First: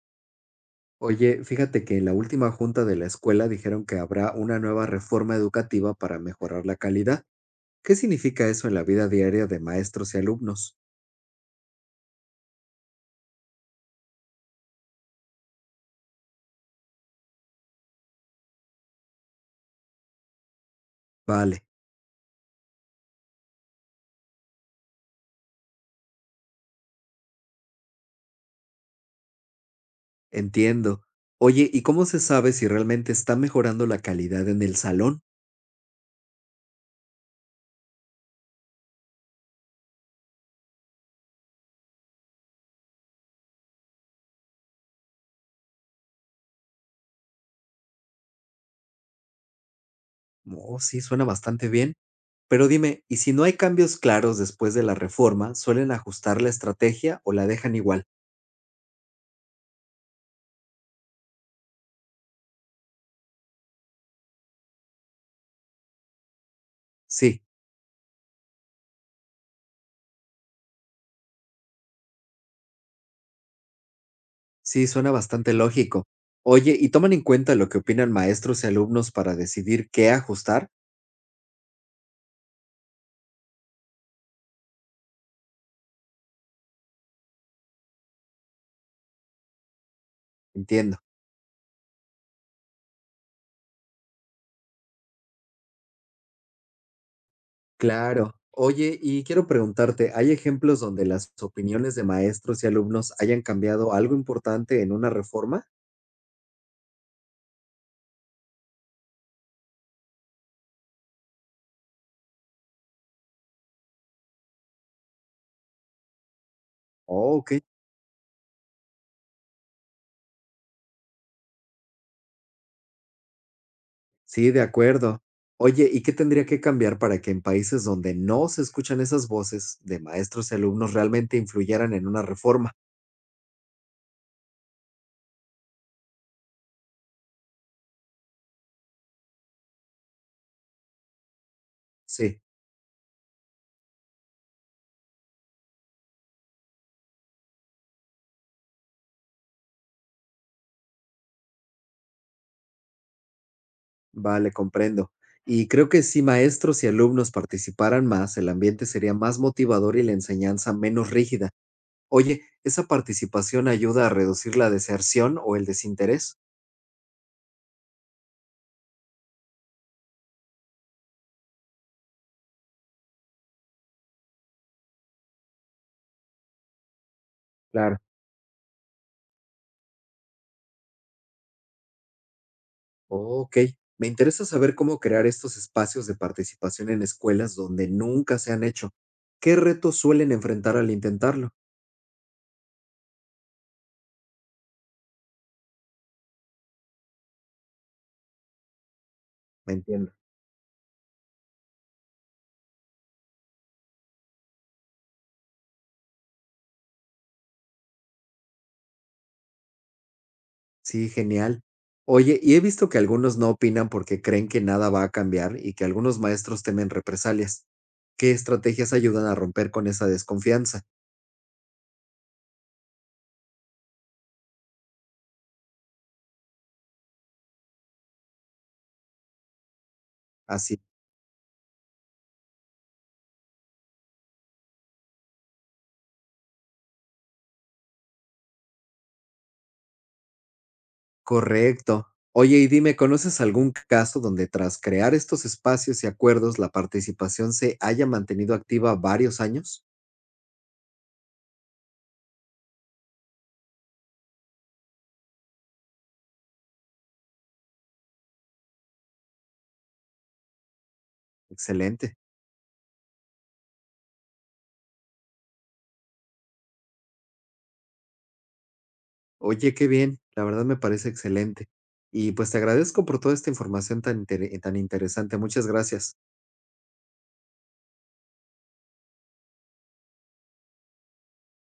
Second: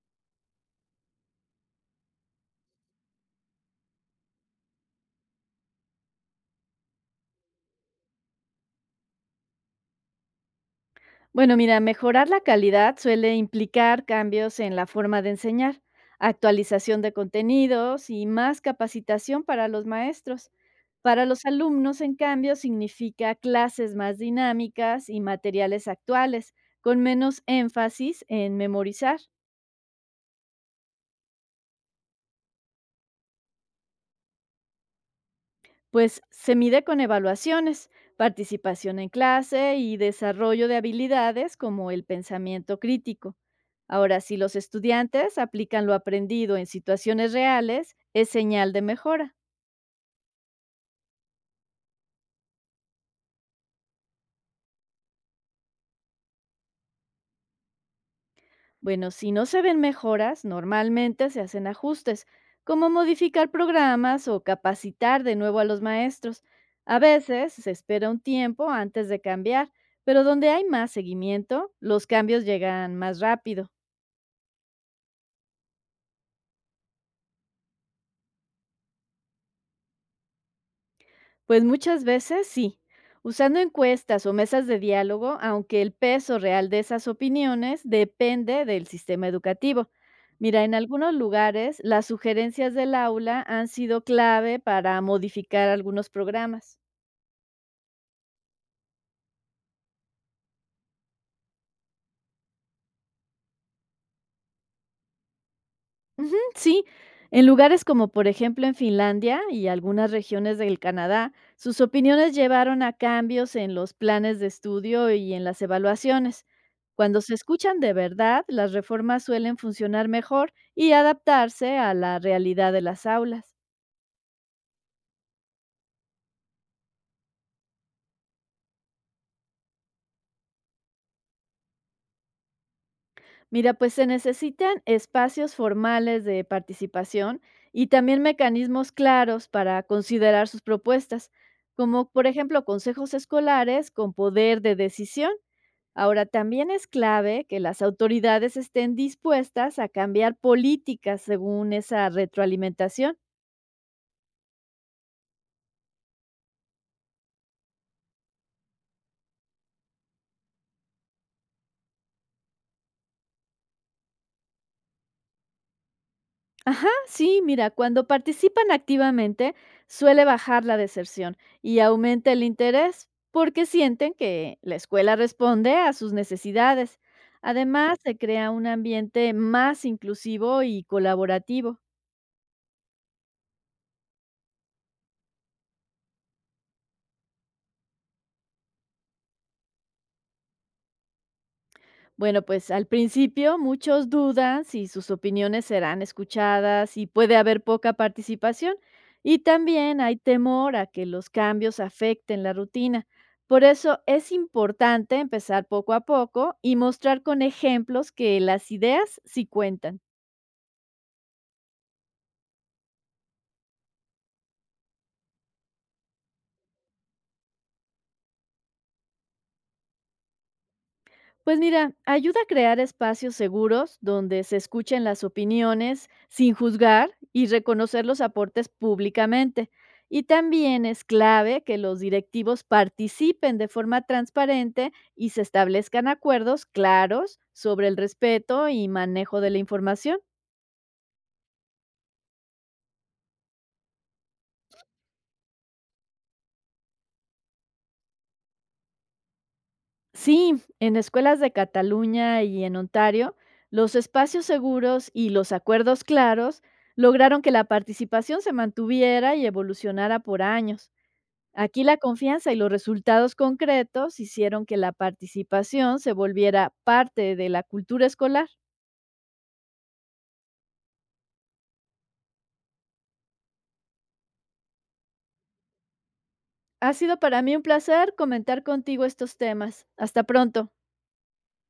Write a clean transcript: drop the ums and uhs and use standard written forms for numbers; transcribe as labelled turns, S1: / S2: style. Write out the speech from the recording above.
S1: Oye, fíjate que en la última junta de la escuela dijeron que habrá una nueva reforma educativa para mejorar la calidad. ¿Qué significa eso en la vida diaria de maestros y alumnos?
S2: Bueno, mira, mejorar la calidad suele implicar cambios en la forma de enseñar, actualización de contenidos y más capacitación para los maestros. Para los
S1: Vale,
S2: alumnos, en cambio, significa clases más dinámicas y materiales actuales, con menos énfasis en memorizar.
S1: entiendo. Oye, ¿y cómo se sabe si realmente está mejorando la calidad en el salón?
S2: Pues se mide con evaluaciones, participación en clase y desarrollo de habilidades como el pensamiento crítico. Ahora, si los estudiantes aplican lo aprendido en situaciones reales, es señal de mejora.
S1: Oh, sí, suena bastante bien. Pero dime, ¿y si no hay cambios claros después de la reforma, suelen ajustar la estrategia o la dejan igual?
S2: Bueno, si no se ven mejoras, normalmente se hacen ajustes, como modificar programas o capacitar de nuevo a los maestros. A
S1: Sí,
S2: veces se espera un tiempo antes de cambiar, pero donde hay más seguimiento, los cambios llegan más rápido.
S1: sí, suena bastante lógico. Oye, ¿y toman en cuenta lo que opinan maestros y alumnos para decidir qué ajustar?
S2: Pues muchas veces sí. Usando encuestas o mesas de diálogo, aunque el peso real de esas opiniones depende del sistema educativo. Mira, en
S1: Entiendo,
S2: algunos lugares las sugerencias del aula han sido clave para modificar algunos programas.
S1: claro. Oye, y quiero preguntarte, ¿hay ejemplos donde las opiniones de maestros y alumnos hayan cambiado algo importante en una reforma?
S2: Ujú. Sí, en lugares como por ejemplo en Finlandia y algunas regiones del Canadá, sus opiniones llevaron a cambios en los planes de estudio y en las evaluaciones. Cuando se
S1: Oh, ok,
S2: escuchan de verdad, las reformas suelen funcionar mejor y adaptarse a la realidad de las aulas.
S1: sí, de acuerdo. Oye, ¿y qué tendría que cambiar para que en países donde no se escuchan esas voces de maestros y alumnos realmente influyeran en una reforma?
S2: Mira, pues se necesitan espacios formales de participación y también mecanismos claros para considerar sus propuestas, como por
S1: Sí,
S2: ejemplo consejos escolares con poder de decisión. Ahora, también es clave que las autoridades estén dispuestas a cambiar políticas según esa retroalimentación.
S1: vale, comprendo. Y creo que si maestros y alumnos participaran más, el ambiente sería más motivador y la enseñanza menos rígida. Oye, ¿esa participación ayuda a reducir la deserción o el desinterés?
S2: Ajá, sí, mira, cuando participan activamente suele bajar la deserción y aumenta el interés porque sienten que la escuela responde a sus necesidades.
S1: Claro.
S2: Además, se crea un ambiente más inclusivo y colaborativo.
S1: Ok, me interesa saber cómo crear estos espacios de participación en escuelas donde nunca se han hecho. ¿Qué retos suelen enfrentar al intentarlo?
S2: Bueno, pues al principio muchos dudan si sus opiniones serán escuchadas y puede haber poca participación. Y
S1: Me
S2: también
S1: entiendo.
S2: hay temor a que los cambios afecten la rutina. Por eso es importante empezar poco a poco y mostrar con ejemplos que las ideas sí cuentan.
S1: Sí, genial. Oye, y he visto que algunos no opinan porque creen que nada va a cambiar y que algunos maestros temen represalias. ¿Qué estrategias ayudan a romper con esa desconfianza?
S2: Pues mira, ayuda a crear espacios seguros donde se escuchen las opiniones sin juzgar y reconocer los aportes públicamente. Y
S1: Así
S2: también es clave que los directivos participen de forma transparente y se establezcan acuerdos claros sobre el respeto y manejo de la información.
S1: correcto. Oye, y dime, ¿conoces algún caso donde tras crear estos espacios y acuerdos la participación se haya mantenido activa varios años?
S2: Sí, en escuelas de Cataluña y en Ontario, los espacios seguros y los acuerdos claros lograron que la participación se mantuviera y evolucionara por años. Aquí la
S1: Excelente.
S2: confianza y los resultados concretos hicieron que la participación se volviera parte de la cultura escolar.
S1: Oye, qué bien. La verdad me parece excelente. Y pues te agradezco por toda esta información tan interesante. Muchas gracias.
S2: Ha sido para mí un placer comentar contigo estos temas. Hasta pronto.